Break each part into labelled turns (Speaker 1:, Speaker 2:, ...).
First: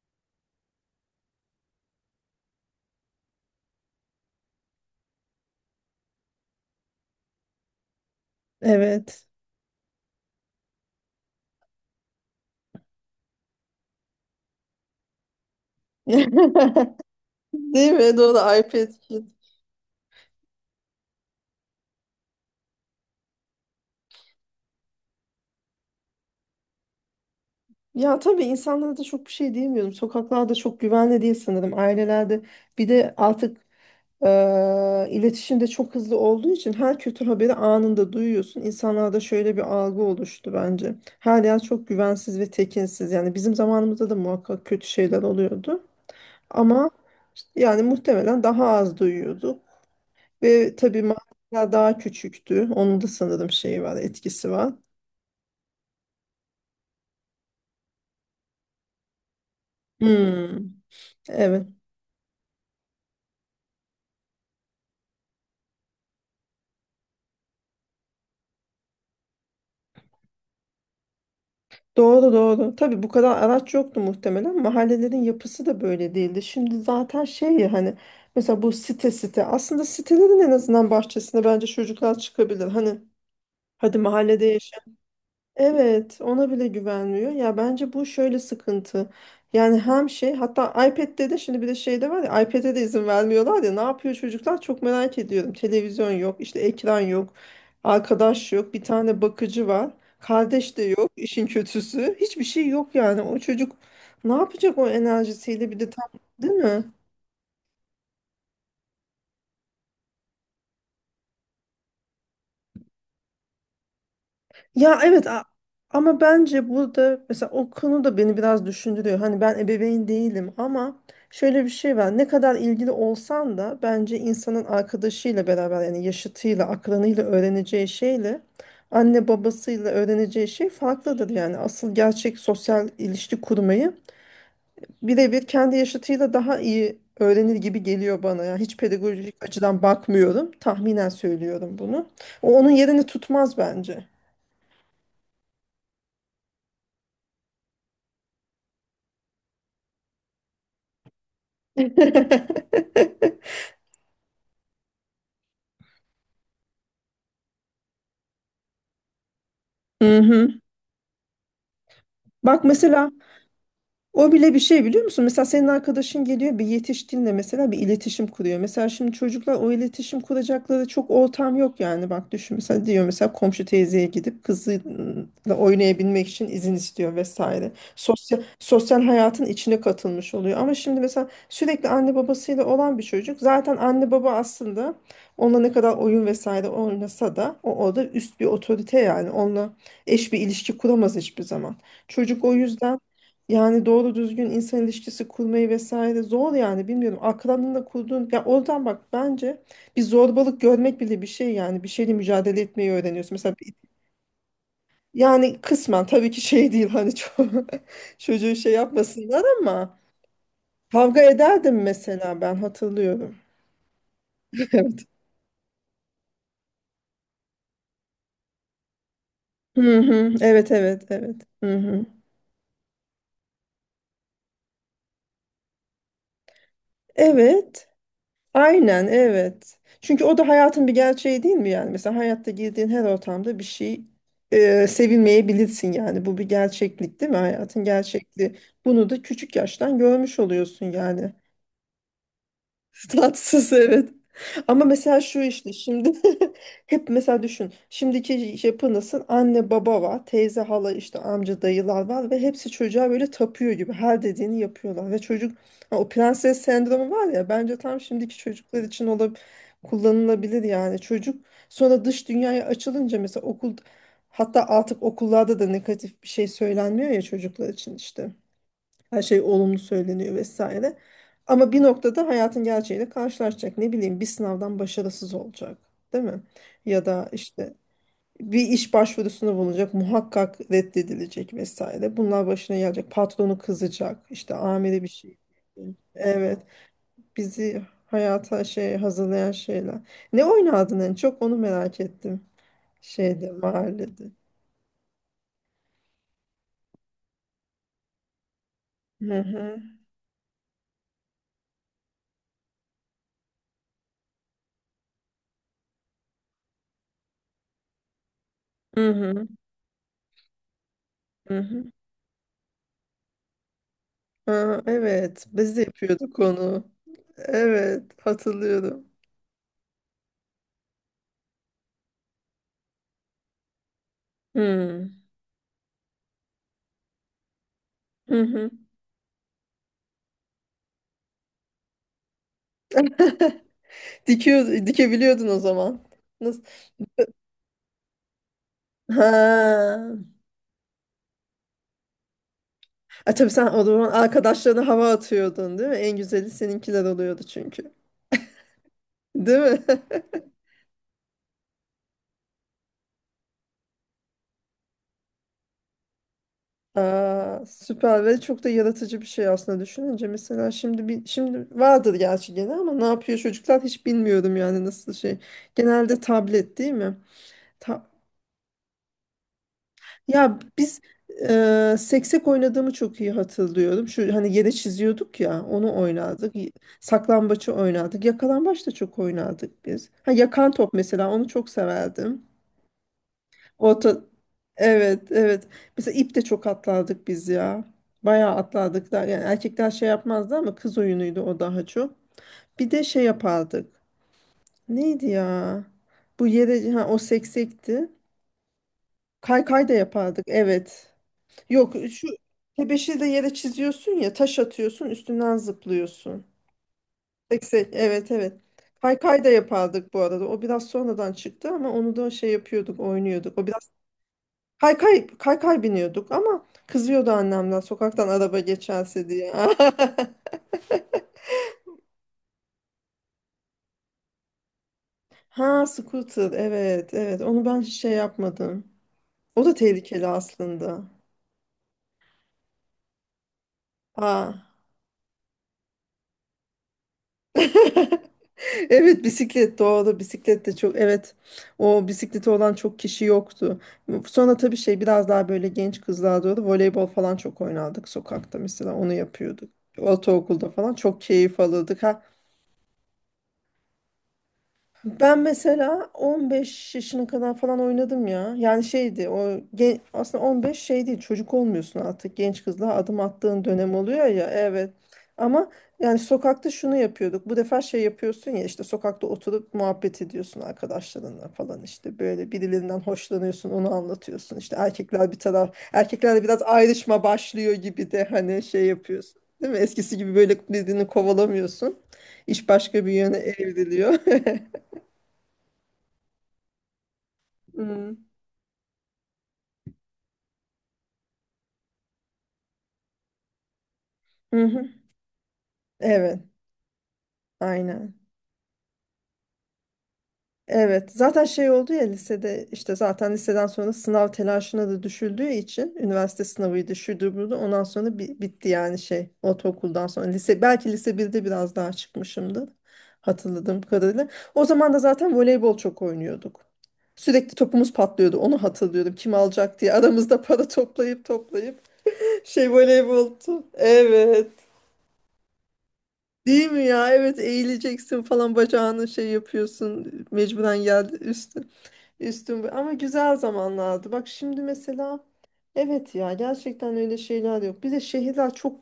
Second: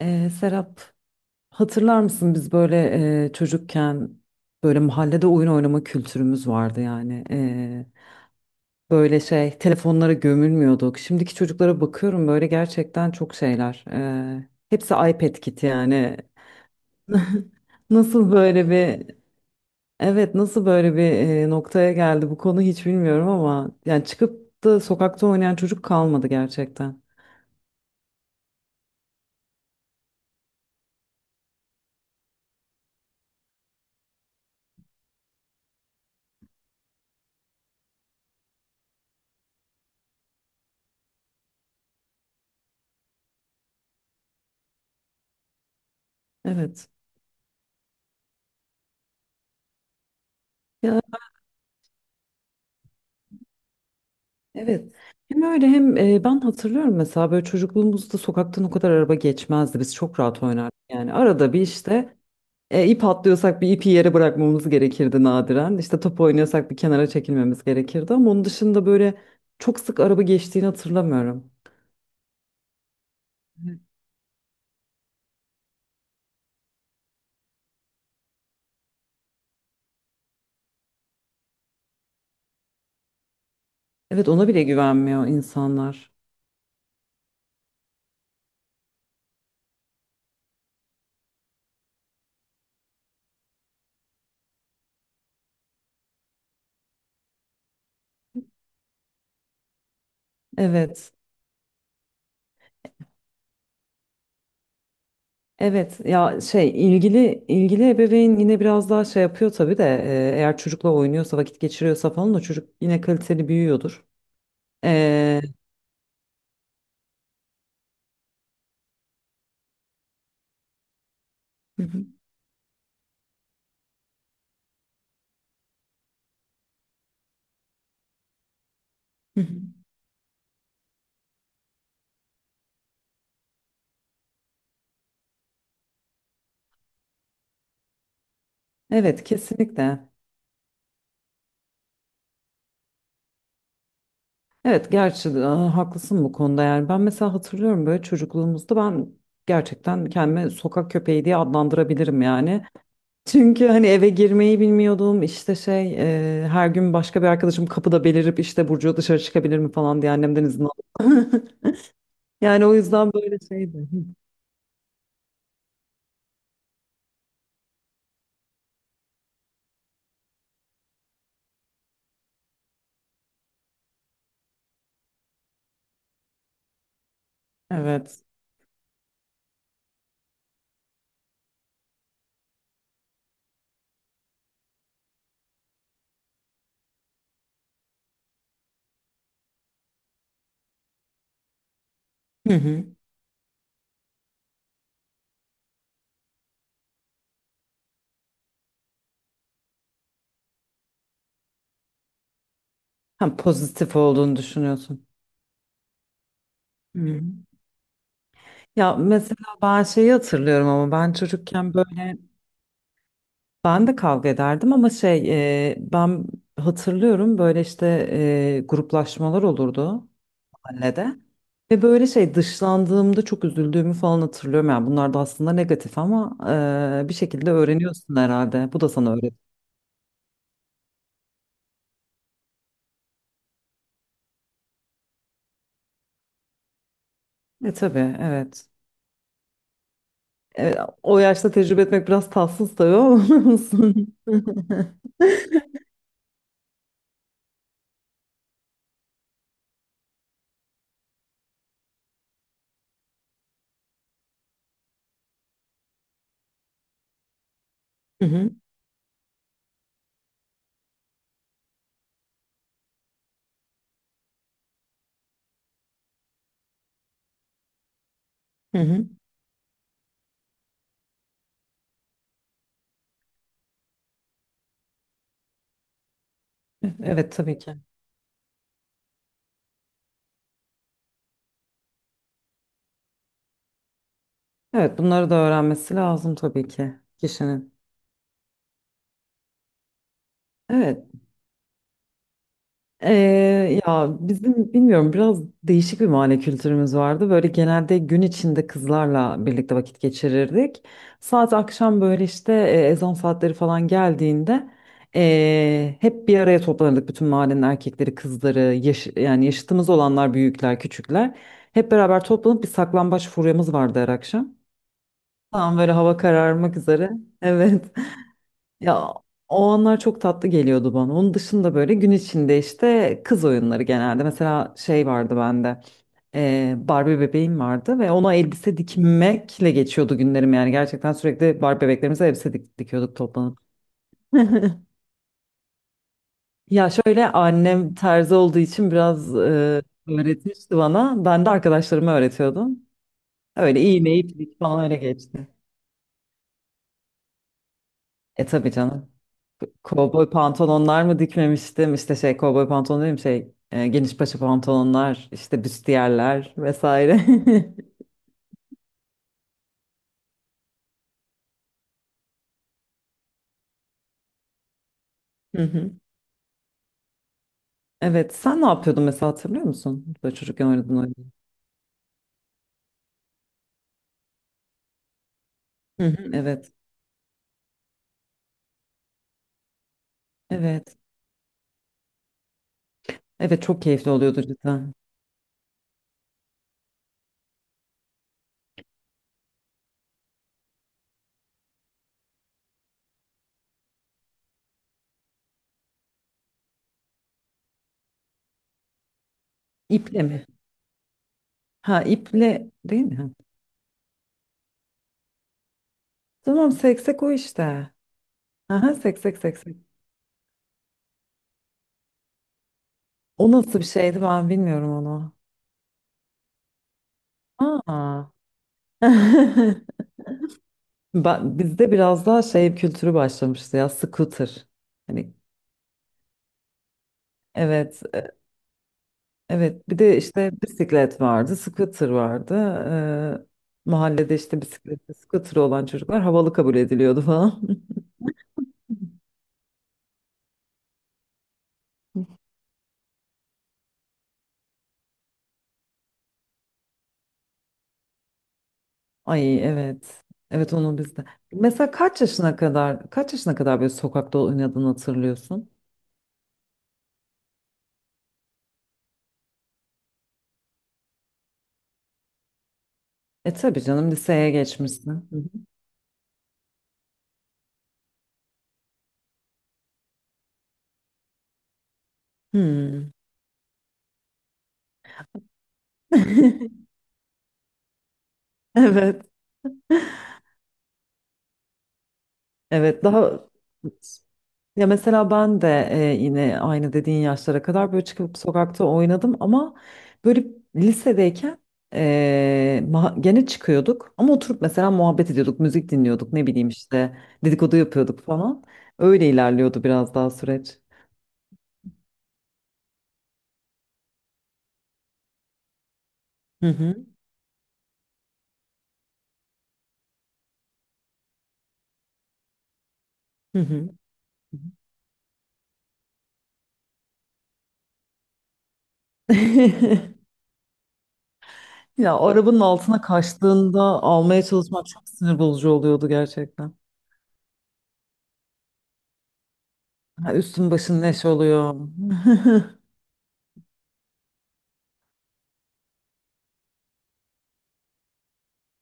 Speaker 1: Serap, hatırlar mısın biz böyle çocukken böyle mahallede oyun oynama kültürümüz vardı yani. Böyle
Speaker 2: Evet.
Speaker 1: şey telefonlara gömülmüyorduk. Şimdiki çocuklara bakıyorum böyle gerçekten çok şeyler. Hepsi iPad kiti yani.
Speaker 2: Değil mi?
Speaker 1: Nasıl
Speaker 2: Doğru
Speaker 1: böyle
Speaker 2: iPad
Speaker 1: bir
Speaker 2: Kid.
Speaker 1: evet, nasıl böyle bir noktaya geldi bu konu hiç bilmiyorum ama yani çıkıp da sokakta oynayan çocuk kalmadı gerçekten.
Speaker 2: Ya tabii insanlara da çok bir şey diyemiyorum. Sokaklarda çok güvenli değil sanırım. Ailelerde bir de artık iletişimde çok hızlı olduğu için her kötü haberi anında duyuyorsun. İnsanlarda şöyle bir algı oluştu bence. Her yer çok güvensiz ve tekinsiz. Yani bizim zamanımızda da muhakkak kötü şeyler oluyordu.
Speaker 1: Evet.
Speaker 2: Ama işte yani muhtemelen daha az duyuyorduk. Ve
Speaker 1: Ya,
Speaker 2: tabii mahalleler daha küçüktü. Onun da sanırım şeyi var, etkisi var.
Speaker 1: evet. Hem öyle hem ben hatırlıyorum mesela böyle çocukluğumuzda sokaktan o kadar araba geçmezdi. Biz çok rahat
Speaker 2: Hmm,
Speaker 1: oynardık. Yani arada bir
Speaker 2: evet.
Speaker 1: işte ip atlıyorsak bir ipi yere bırakmamız gerekirdi nadiren. İşte top oynuyorsak bir kenara çekilmemiz gerekirdi ama onun dışında böyle çok sık araba geçtiğini hatırlamıyorum.
Speaker 2: Doğru doğru. Tabii bu kadar araç yoktu muhtemelen. Mahallelerin yapısı da böyle değildi. Şimdi zaten şey ya hani mesela bu site site aslında sitelerin en azından bahçesine bence çocuklar çıkabilir. Hani hadi
Speaker 1: Evet, ona
Speaker 2: mahallede.
Speaker 1: bile güvenmiyor insanlar.
Speaker 2: Evet, ona bile güvenmiyor. Ya bence bu şöyle sıkıntı. Yani hem şey hatta iPad'de de şimdi bir de şey de var ya iPad'e de izin vermiyorlar ya ne yapıyor çocuklar çok merak ediyorum. Televizyon yok, işte ekran yok, arkadaş yok, bir tane bakıcı var. Kardeş de yok,
Speaker 1: Evet.
Speaker 2: işin kötüsü. Hiçbir şey yok yani. O çocuk ne yapacak o enerjisiyle bir de
Speaker 1: Evet,
Speaker 2: tam,
Speaker 1: ya
Speaker 2: değil
Speaker 1: şey
Speaker 2: mi?
Speaker 1: ilgili ebeveyn yine biraz daha şey yapıyor tabii de eğer çocukla oynuyorsa vakit geçiriyorsa falan da çocuk yine kaliteli büyüyordur.
Speaker 2: Ya evet,
Speaker 1: E,
Speaker 2: ama bence burada mesela o konu da beni biraz düşündürüyor. Hani ben ebeveyn değilim ama şöyle bir
Speaker 1: Hı
Speaker 2: şey
Speaker 1: hı,
Speaker 2: var. Ne kadar ilgili olsan da bence insanın arkadaşıyla beraber yani yaşıtıyla, akranıyla öğreneceği şeyle anne
Speaker 1: hı hı.
Speaker 2: babasıyla öğreneceği şey farklıdır. Yani asıl gerçek sosyal ilişki kurmayı birebir kendi yaşıtıyla daha iyi öğrenir gibi geliyor bana. Yani hiç
Speaker 1: Evet,
Speaker 2: pedagojik açıdan
Speaker 1: kesinlikle.
Speaker 2: bakmıyorum. Tahminen söylüyorum bunu. O onun yerini tutmaz bence.
Speaker 1: Evet, gerçi haklısın bu konuda yani ben mesela hatırlıyorum böyle çocukluğumuzda ben gerçekten kendimi sokak köpeği diye adlandırabilirim yani. Çünkü hani eve girmeyi bilmiyordum işte şey her gün başka bir arkadaşım kapıda belirip işte Burcu dışarı çıkabilir mi falan diye
Speaker 2: Hı
Speaker 1: annemden
Speaker 2: hı.
Speaker 1: izin aldım.
Speaker 2: Bak
Speaker 1: Yani o
Speaker 2: mesela,
Speaker 1: yüzden böyle şeydi.
Speaker 2: o bile bir şey biliyor musun? Mesela senin arkadaşın geliyor, bir yetişkinle mesela bir iletişim kuruyor. Mesela şimdi çocuklar, o iletişim kuracakları çok ortam yok yani. Bak düşün, mesela diyor mesela komşu teyzeye gidip kızıyla oynayabilmek için izin istiyor vesaire.
Speaker 1: Evet.
Speaker 2: Sosyal, sosyal hayatın içine katılmış oluyor. Ama şimdi mesela sürekli anne babasıyla olan bir çocuk, zaten anne baba aslında onunla ne kadar oyun vesaire oynasa da o orada üst bir otorite, yani onunla eş bir ilişki kuramaz hiçbir zaman. Çocuk o
Speaker 1: Hı hı.
Speaker 2: yüzden yani doğru düzgün insan ilişkisi kurmayı vesaire zor, yani bilmiyorum. Akranınla kurduğun, ya oradan bak, bence bir zorbalık görmek bile bir şey, yani bir şeyle mücadele etmeyi öğreniyorsun.
Speaker 1: Hem pozitif olduğunu düşünüyorsun.
Speaker 2: Yani kısmen tabii ki şey değil,
Speaker 1: Hı
Speaker 2: hani
Speaker 1: hı.
Speaker 2: çok çocuğu şey
Speaker 1: Ya, mesela
Speaker 2: yapmasınlar
Speaker 1: ben
Speaker 2: ama
Speaker 1: şeyi hatırlıyorum ama ben
Speaker 2: kavga
Speaker 1: çocukken
Speaker 2: ederdim
Speaker 1: böyle
Speaker 2: mesela, ben hatırlıyorum.
Speaker 1: ben de kavga ederdim ama
Speaker 2: Evet.
Speaker 1: şey ben hatırlıyorum böyle işte gruplaşmalar
Speaker 2: Hı
Speaker 1: olurdu
Speaker 2: hı. Evet, evet,
Speaker 1: mahallede.
Speaker 2: evet. Hı
Speaker 1: Ve
Speaker 2: hı.
Speaker 1: böyle şey dışlandığımda çok üzüldüğümü falan hatırlıyorum. Yani bunlar da aslında negatif ama bir şekilde
Speaker 2: Evet.
Speaker 1: öğreniyorsun herhalde. Bu da
Speaker 2: Aynen,
Speaker 1: sana öğret.
Speaker 2: evet. Çünkü o da hayatın bir gerçeği değil mi yani? Mesela hayatta girdiğin her ortamda bir şey, sevilmeyebilirsin yani. Bu bir gerçeklik değil mi?
Speaker 1: E
Speaker 2: Hayatın
Speaker 1: tabii,
Speaker 2: gerçekliği.
Speaker 1: evet.
Speaker 2: Bunu da küçük yaştan görmüş
Speaker 1: E,
Speaker 2: oluyorsun
Speaker 1: O
Speaker 2: yani.
Speaker 1: yaşta tecrübe etmek biraz tatsız tabii ama
Speaker 2: Tatsız, evet.
Speaker 1: olsun.
Speaker 2: Ama mesela şu işte şimdi hep mesela düşün. Şimdiki yapı nasıl? Anne baba var, teyze hala işte amca dayılar var ve hepsi çocuğa böyle tapıyor gibi her dediğini yapıyorlar. Ve çocuk, ha, o prenses sendromu var ya, bence tam
Speaker 1: Hı
Speaker 2: şimdiki
Speaker 1: hı,
Speaker 2: çocuklar için kullanılabilir yani. Çocuk sonra dış dünyaya açılınca mesela okul, hatta artık okullarda da negatif bir şey söylenmiyor ya çocuklar için işte.
Speaker 1: hı hı.
Speaker 2: Her şey olumlu söyleniyor vesaire. Ama bir noktada hayatın gerçeğiyle karşılaşacak. Ne bileyim, bir sınavdan başarısız olacak, değil mi? Ya da
Speaker 1: Evet, tabii
Speaker 2: işte
Speaker 1: ki.
Speaker 2: bir iş başvurusunda bulunacak, muhakkak reddedilecek vesaire. Bunlar başına gelecek. Patronu kızacak. İşte
Speaker 1: Evet,
Speaker 2: amiri bir
Speaker 1: bunları da
Speaker 2: şey.
Speaker 1: öğrenmesi lazım
Speaker 2: Evet,
Speaker 1: tabii ki kişinin.
Speaker 2: bizi hayata şey hazırlayan şeyler. Ne oynardın
Speaker 1: Evet.
Speaker 2: en çok, onu merak ettim. Şeyde,
Speaker 1: Ya
Speaker 2: mahallede.
Speaker 1: bizim bilmiyorum biraz değişik bir mahalle kültürümüz vardı. Böyle genelde gün içinde
Speaker 2: Hı
Speaker 1: kızlarla birlikte
Speaker 2: hı.
Speaker 1: vakit geçirirdik. Saat akşam böyle işte ezan saatleri falan geldiğinde hep bir araya toplanırdık. Bütün mahallenin erkekleri, kızları,
Speaker 2: Hı
Speaker 1: yani
Speaker 2: hı.
Speaker 1: yaşıtımız olanlar, büyükler, küçükler.
Speaker 2: Hı
Speaker 1: Hep
Speaker 2: hı.
Speaker 1: beraber toplanıp bir saklambaç furyamız vardı her akşam.
Speaker 2: Aa, evet, biz
Speaker 1: Tam
Speaker 2: de
Speaker 1: böyle hava
Speaker 2: yapıyorduk
Speaker 1: kararmak
Speaker 2: onu.
Speaker 1: üzere. Evet.
Speaker 2: Evet, hatırlıyorum.
Speaker 1: Ya, o anlar çok tatlı geliyordu bana. Onun dışında böyle gün içinde işte kız oyunları genelde. Mesela şey
Speaker 2: Hmm.
Speaker 1: vardı bende. Barbie bebeğim vardı ve ona
Speaker 2: Hı hı.
Speaker 1: elbise dikmekle geçiyordu günlerim yani. Gerçekten sürekli Barbie bebeklerimize elbise dikiyorduk toplanıp.
Speaker 2: Dikebiliyordun o zaman. Nasıl?
Speaker 1: Ya şöyle annem terzi olduğu için biraz
Speaker 2: Ha.
Speaker 1: öğretmişti bana. Ben de arkadaşlarıma öğretiyordum.
Speaker 2: A, tabii sen
Speaker 1: Öyle
Speaker 2: o zaman
Speaker 1: iğne iplik falan
Speaker 2: arkadaşlarına
Speaker 1: öyle
Speaker 2: hava
Speaker 1: geçti.
Speaker 2: atıyordun değil mi? En güzeli seninkiler oluyordu çünkü.
Speaker 1: E tabii canım.
Speaker 2: Değil mi?
Speaker 1: Kovboy pantolonlar mı dikmemiştim? İşte şey kovboy pantolon değil mi? Şey geniş paça pantolonlar, işte büstiyerler vesaire.
Speaker 2: Aa, süper ve çok da yaratıcı bir şey aslında düşününce. Mesela şimdi bir, şimdi vardır gerçi gene ama ne yapıyor çocuklar hiç bilmiyorum yani nasıl şey.
Speaker 1: Hı hı.
Speaker 2: Genelde tablet değil mi? Ta-
Speaker 1: Evet, sen ne yapıyordun mesela hatırlıyor musun? Böyle
Speaker 2: Ya
Speaker 1: çocukken oynadığın
Speaker 2: biz,
Speaker 1: oyunu.
Speaker 2: seksek oynadığımı çok iyi hatırlıyorum. Şu hani yere çiziyorduk ya, onu
Speaker 1: Hı hı.
Speaker 2: oynardık.
Speaker 1: Evet,
Speaker 2: Saklambaçı oynardık. Yakalambaç da çok oynardık biz. Ha, yakan top,
Speaker 1: evet.
Speaker 2: mesela onu çok severdim.
Speaker 1: Evet çok keyifli
Speaker 2: Orta
Speaker 1: oluyordu cidden.
Speaker 2: Evet, evet. Mesela ip de çok atlardık biz ya. Bayağı atlardık da, yani erkekler şey yapmazdı ama kız oyunuydu o daha çok. Bir de şey yapardık. Neydi ya? Bu yere, ha, o seksekti. Kaykay da
Speaker 1: İple
Speaker 2: yapardık.
Speaker 1: mi?
Speaker 2: Evet. Yok,
Speaker 1: Ha,
Speaker 2: şu
Speaker 1: iple değil mi?
Speaker 2: tebeşiri de
Speaker 1: Ha.
Speaker 2: yere çiziyorsun ya, taş atıyorsun, üstünden zıplıyorsun.
Speaker 1: Tamam, seksek o
Speaker 2: Seksek,
Speaker 1: işte.
Speaker 2: evet, evet.
Speaker 1: Aha, seksek
Speaker 2: Kaykay da
Speaker 1: seksek.
Speaker 2: yapardık bu arada. O biraz sonradan çıktı ama onu da şey yapıyorduk,
Speaker 1: O
Speaker 2: oynuyorduk. O
Speaker 1: nasıl bir
Speaker 2: biraz
Speaker 1: şeydi ben bilmiyorum
Speaker 2: kaykay
Speaker 1: onu.
Speaker 2: kaykay biniyorduk ama kızıyordu annemden
Speaker 1: Aa.
Speaker 2: sokaktan araba geçerse diye.
Speaker 1: Ben, bizde biraz daha şey kültürü başlamıştı ya, scooter. Hani
Speaker 2: Ha, scooter. Evet, evet. Onu ben hiç
Speaker 1: evet,
Speaker 2: şey yapmadım. O da
Speaker 1: evet bir de
Speaker 2: tehlikeli
Speaker 1: işte
Speaker 2: aslında.
Speaker 1: bisiklet vardı, scooter vardı. Mahallede işte
Speaker 2: Ha.
Speaker 1: bisikleti, scooter olan çocuklar havalı kabul ediliyordu falan.
Speaker 2: Evet, bisiklet, doğru, bisiklet de çok, evet, o bisikleti olan çok kişi yoktu. Sonra tabii şey, biraz daha böyle genç kızlar, doğru, voleybol falan çok oynardık sokakta, mesela onu
Speaker 1: Ay,
Speaker 2: yapıyorduk.
Speaker 1: evet.
Speaker 2: Ortaokulda
Speaker 1: Evet
Speaker 2: falan
Speaker 1: onu
Speaker 2: çok
Speaker 1: bizde.
Speaker 2: keyif
Speaker 1: Mesela
Speaker 2: alırdık.
Speaker 1: kaç yaşına kadar böyle sokakta oynadığını
Speaker 2: Ben
Speaker 1: hatırlıyorsun?
Speaker 2: mesela 15 yaşına kadar falan oynadım ya. Yani şeydi o aslında 15 şey değil, çocuk olmuyorsun artık, genç kızla adım
Speaker 1: E
Speaker 2: attığın
Speaker 1: tabii
Speaker 2: dönem
Speaker 1: canım
Speaker 2: oluyor ya,
Speaker 1: liseye
Speaker 2: evet.
Speaker 1: geçmişsin. Hı hı.
Speaker 2: Ama yani sokakta şunu yapıyorduk. Bu defa şey yapıyorsun ya, işte sokakta oturup muhabbet ediyorsun arkadaşlarınla falan, işte böyle birilerinden
Speaker 1: Hmm.
Speaker 2: hoşlanıyorsun, onu anlatıyorsun. İşte erkekler bir taraf, erkeklerle biraz ayrışma başlıyor gibi de, hani şey
Speaker 1: Evet.
Speaker 2: yapıyorsun. Değil mi? Eskisi gibi böyle birbirini kovalamıyorsun. İş
Speaker 1: Evet
Speaker 2: başka bir yöne
Speaker 1: daha,
Speaker 2: evriliyor.
Speaker 1: ya mesela ben de yine aynı dediğin yaşlara kadar böyle
Speaker 2: Hı
Speaker 1: çıkıp sokakta oynadım ama böyle lisedeyken gene çıkıyorduk ama oturup
Speaker 2: hı.
Speaker 1: mesela
Speaker 2: Hı.
Speaker 1: muhabbet ediyorduk, müzik dinliyorduk,
Speaker 2: Evet,
Speaker 1: ne bileyim işte dedikodu
Speaker 2: aynen.
Speaker 1: yapıyorduk falan. Öyle ilerliyordu biraz daha süreç.
Speaker 2: Evet, zaten şey oldu ya lisede, işte zaten liseden sonra sınav telaşına da düşüldüğü için üniversite
Speaker 1: Hı
Speaker 2: sınavıydı,
Speaker 1: hı,
Speaker 2: şuydu buydu. Ondan sonra bitti yani şey, ortaokuldan sonra lise, belki lise birde biraz daha çıkmışımdır
Speaker 1: hı
Speaker 2: hatırladığım
Speaker 1: hı.
Speaker 2: kadarıyla. O zaman da zaten voleybol çok oynuyorduk. Sürekli topumuz patlıyordu. Onu hatırlıyorum. Kim alacak diye aramızda para toplayıp toplayıp
Speaker 1: Ya, o arabanın
Speaker 2: şey
Speaker 1: altına
Speaker 2: voleyboltu.
Speaker 1: kaçtığında almaya
Speaker 2: Evet.
Speaker 1: çalışmak çok sinir bozucu oluyordu
Speaker 2: Değil
Speaker 1: gerçekten.
Speaker 2: mi ya? Evet, eğileceksin falan, bacağını şey yapıyorsun,
Speaker 1: Ha, üstün
Speaker 2: mecburen
Speaker 1: başın
Speaker 2: geldi
Speaker 1: neş
Speaker 2: üstün
Speaker 1: oluyor.
Speaker 2: üstün ama güzel zamanlardı. Bak şimdi mesela, evet ya, gerçekten öyle şeyler yok. Bir de şehirler çok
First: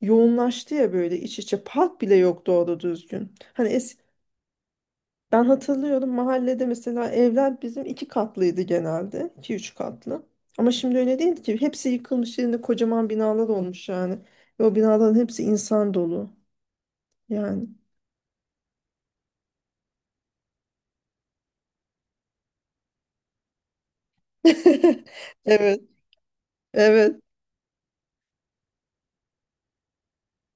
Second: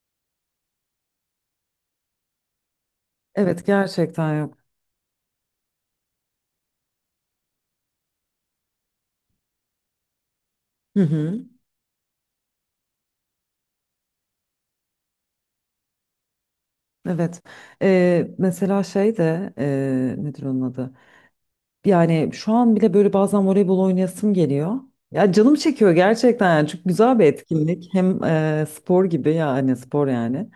Speaker 2: yoğunlaştı ya, böyle iç içe, park bile yok doğru düzgün.
Speaker 1: Evet,
Speaker 2: Hani
Speaker 1: gerçekten yok.
Speaker 2: ben hatırlıyorum mahallede mesela evler bizim iki katlıydı genelde, iki üç katlı. Ama şimdi
Speaker 1: Hı
Speaker 2: öyle değil
Speaker 1: hı.
Speaker 2: ki, hepsi yıkılmış, yerinde kocaman binalar olmuş yani. Ve o binaların hepsi insan dolu
Speaker 1: Evet.
Speaker 2: yani.
Speaker 1: Mesela şey de nedir onun adı? Yani şu an bile böyle bazen voleybol oynayasım geliyor. Ya canım
Speaker 2: Evet,
Speaker 1: çekiyor gerçekten yani çok güzel
Speaker 2: evet.
Speaker 1: bir etkinlik. Hem spor gibi yani spor yani.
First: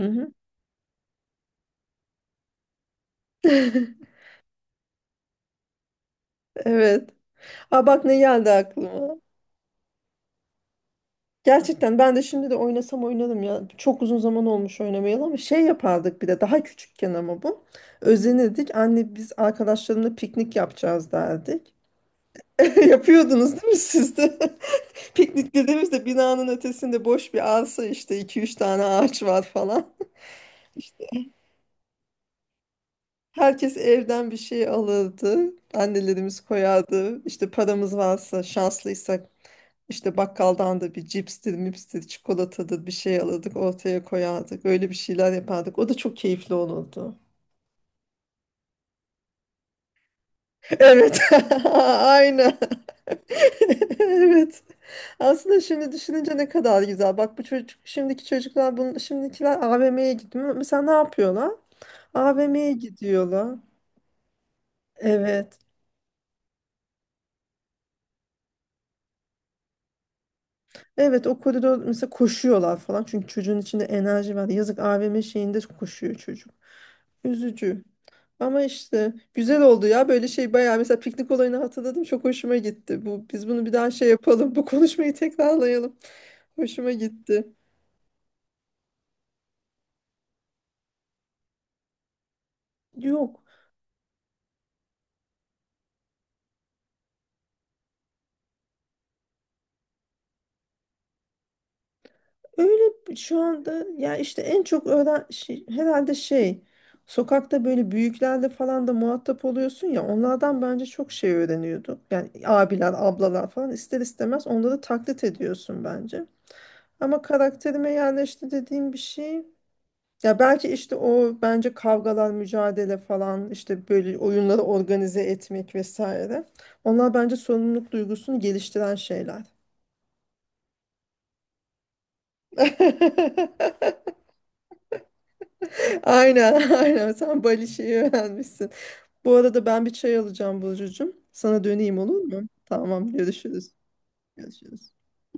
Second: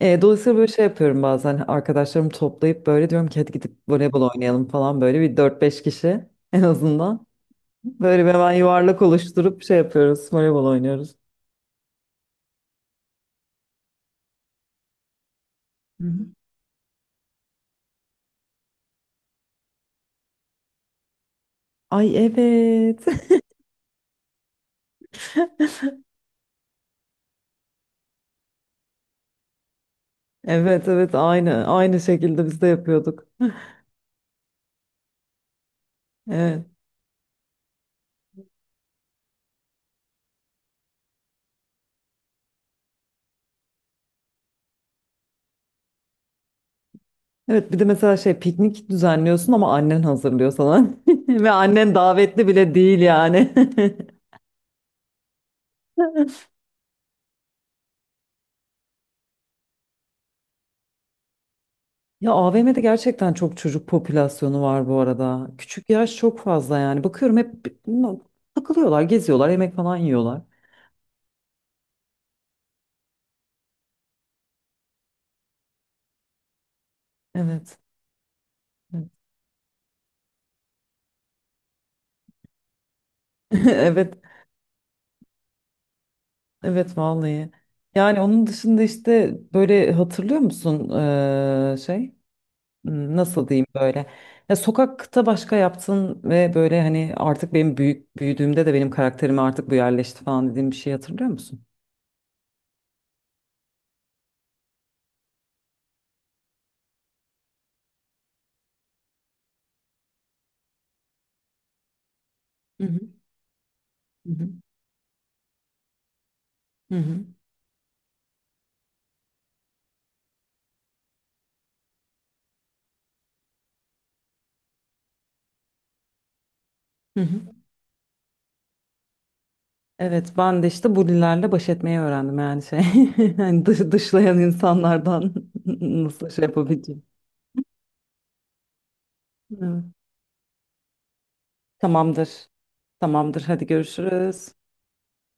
Speaker 1: Dolayısıyla böyle şey yapıyorum bazen arkadaşlarımı toplayıp böyle diyorum ki hadi gidip voleybol oynayalım falan böyle bir 4 5 kişi en
Speaker 2: Evet.
Speaker 1: azından.
Speaker 2: Aa, bak ne
Speaker 1: Böyle bir
Speaker 2: geldi
Speaker 1: hemen yuvarlak
Speaker 2: aklıma.
Speaker 1: oluşturup şey yapıyoruz voleybol oynuyoruz.
Speaker 2: Gerçekten ben de şimdi de oynasam oynarım ya. Çok uzun zaman olmuş oynamayalı ama şey
Speaker 1: Hı
Speaker 2: yapardık bir
Speaker 1: hı.
Speaker 2: de daha küçükken, ama bu. Özenirdik. Anne, biz arkadaşlarımla piknik yapacağız, derdik.
Speaker 1: Ay, evet.
Speaker 2: Yapıyordunuz değil mi siz de? Piknik dediğimizde binanın ötesinde boş bir arsa, işte iki üç tane ağaç var falan.
Speaker 1: Evet, evet, aynı aynı şekilde biz de yapıyorduk.
Speaker 2: Herkes evden bir şey alırdı. Annelerimiz
Speaker 1: Evet.
Speaker 2: koyardı. İşte paramız varsa, şanslıysak, işte bakkaldan da bir cipstir, mipstir, çikolatadır, bir şey alırdık, ortaya koyardık. Öyle bir şeyler yapardık. O da çok keyifli olurdu.
Speaker 1: Evet bir de mesela şey piknik düzenliyorsun ama annen hazırlıyor sana.
Speaker 2: Evet.
Speaker 1: Ve annen davetli
Speaker 2: Aynen.
Speaker 1: bile değil yani.
Speaker 2: Evet. Aslında şimdi düşününce ne kadar güzel. Bak bu çocuk, şimdiki çocuklar bunu, şimdikiler AVM'ye gidiyor. Mesela ne yapıyorlar?
Speaker 1: Ya
Speaker 2: AVM'ye
Speaker 1: AVM'de gerçekten
Speaker 2: gidiyorlar.
Speaker 1: çok çocuk popülasyonu var bu arada.
Speaker 2: Evet.
Speaker 1: Küçük yaş çok fazla yani. Bakıyorum hep takılıyorlar, geziyorlar, yemek falan yiyorlar.
Speaker 2: Evet, o koridor mesela, koşuyorlar falan. Çünkü çocuğun içinde enerji var. Yazık, AVM şeyinde koşuyor çocuk.
Speaker 1: Evet.
Speaker 2: Üzücü. Ama işte güzel oldu ya, böyle şey bayağı mesela piknik olayını hatırladım, çok hoşuma gitti. Bu, biz bunu bir daha şey
Speaker 1: Evet.
Speaker 2: yapalım. Bu konuşmayı tekrarlayalım. Hoşuma
Speaker 1: Evet vallahi.
Speaker 2: gitti.
Speaker 1: Yani onun dışında işte böyle hatırlıyor musun şey?
Speaker 2: Yok.
Speaker 1: Nasıl diyeyim böyle? Ya sokakta başka yaptın ve böyle hani artık benim büyüdüğümde de benim karakterime artık bu yerleşti falan dediğim bir şey hatırlıyor musun?
Speaker 2: Öyle şu anda ya, işte en çok şey, herhalde şey, sokakta böyle büyüklerle falan da muhatap oluyorsun ya, onlardan bence çok şey öğreniyorduk. Yani
Speaker 1: Hı
Speaker 2: abiler,
Speaker 1: hı.
Speaker 2: ablalar falan, ister
Speaker 1: Hı
Speaker 2: istemez
Speaker 1: hı.
Speaker 2: onları taklit ediyorsun bence.
Speaker 1: Hı
Speaker 2: Ama
Speaker 1: hı.
Speaker 2: karakterime yerleşti dediğim bir şey. Ya belki işte o, bence kavgalar, mücadele falan, işte böyle oyunları organize etmek vesaire. Onlar
Speaker 1: Hı
Speaker 2: bence
Speaker 1: hı.
Speaker 2: sorumluluk duygusunu geliştiren şeyler.
Speaker 1: Evet ben de işte bulilerle baş etmeyi öğrendim yani şey. Yani dışlayan insanlardan nasıl şey
Speaker 2: Aynen
Speaker 1: yapabileceğim.
Speaker 2: aynen sen Bali şeyi öğrenmişsin. Bu arada ben
Speaker 1: Evet.
Speaker 2: bir çay alacağım Burcucuğum. Sana döneyim, olur
Speaker 1: Tamamdır.
Speaker 2: mu? Tamam,
Speaker 1: Tamamdır, hadi
Speaker 2: görüşürüz.
Speaker 1: görüşürüz.
Speaker 2: Görüşürüz.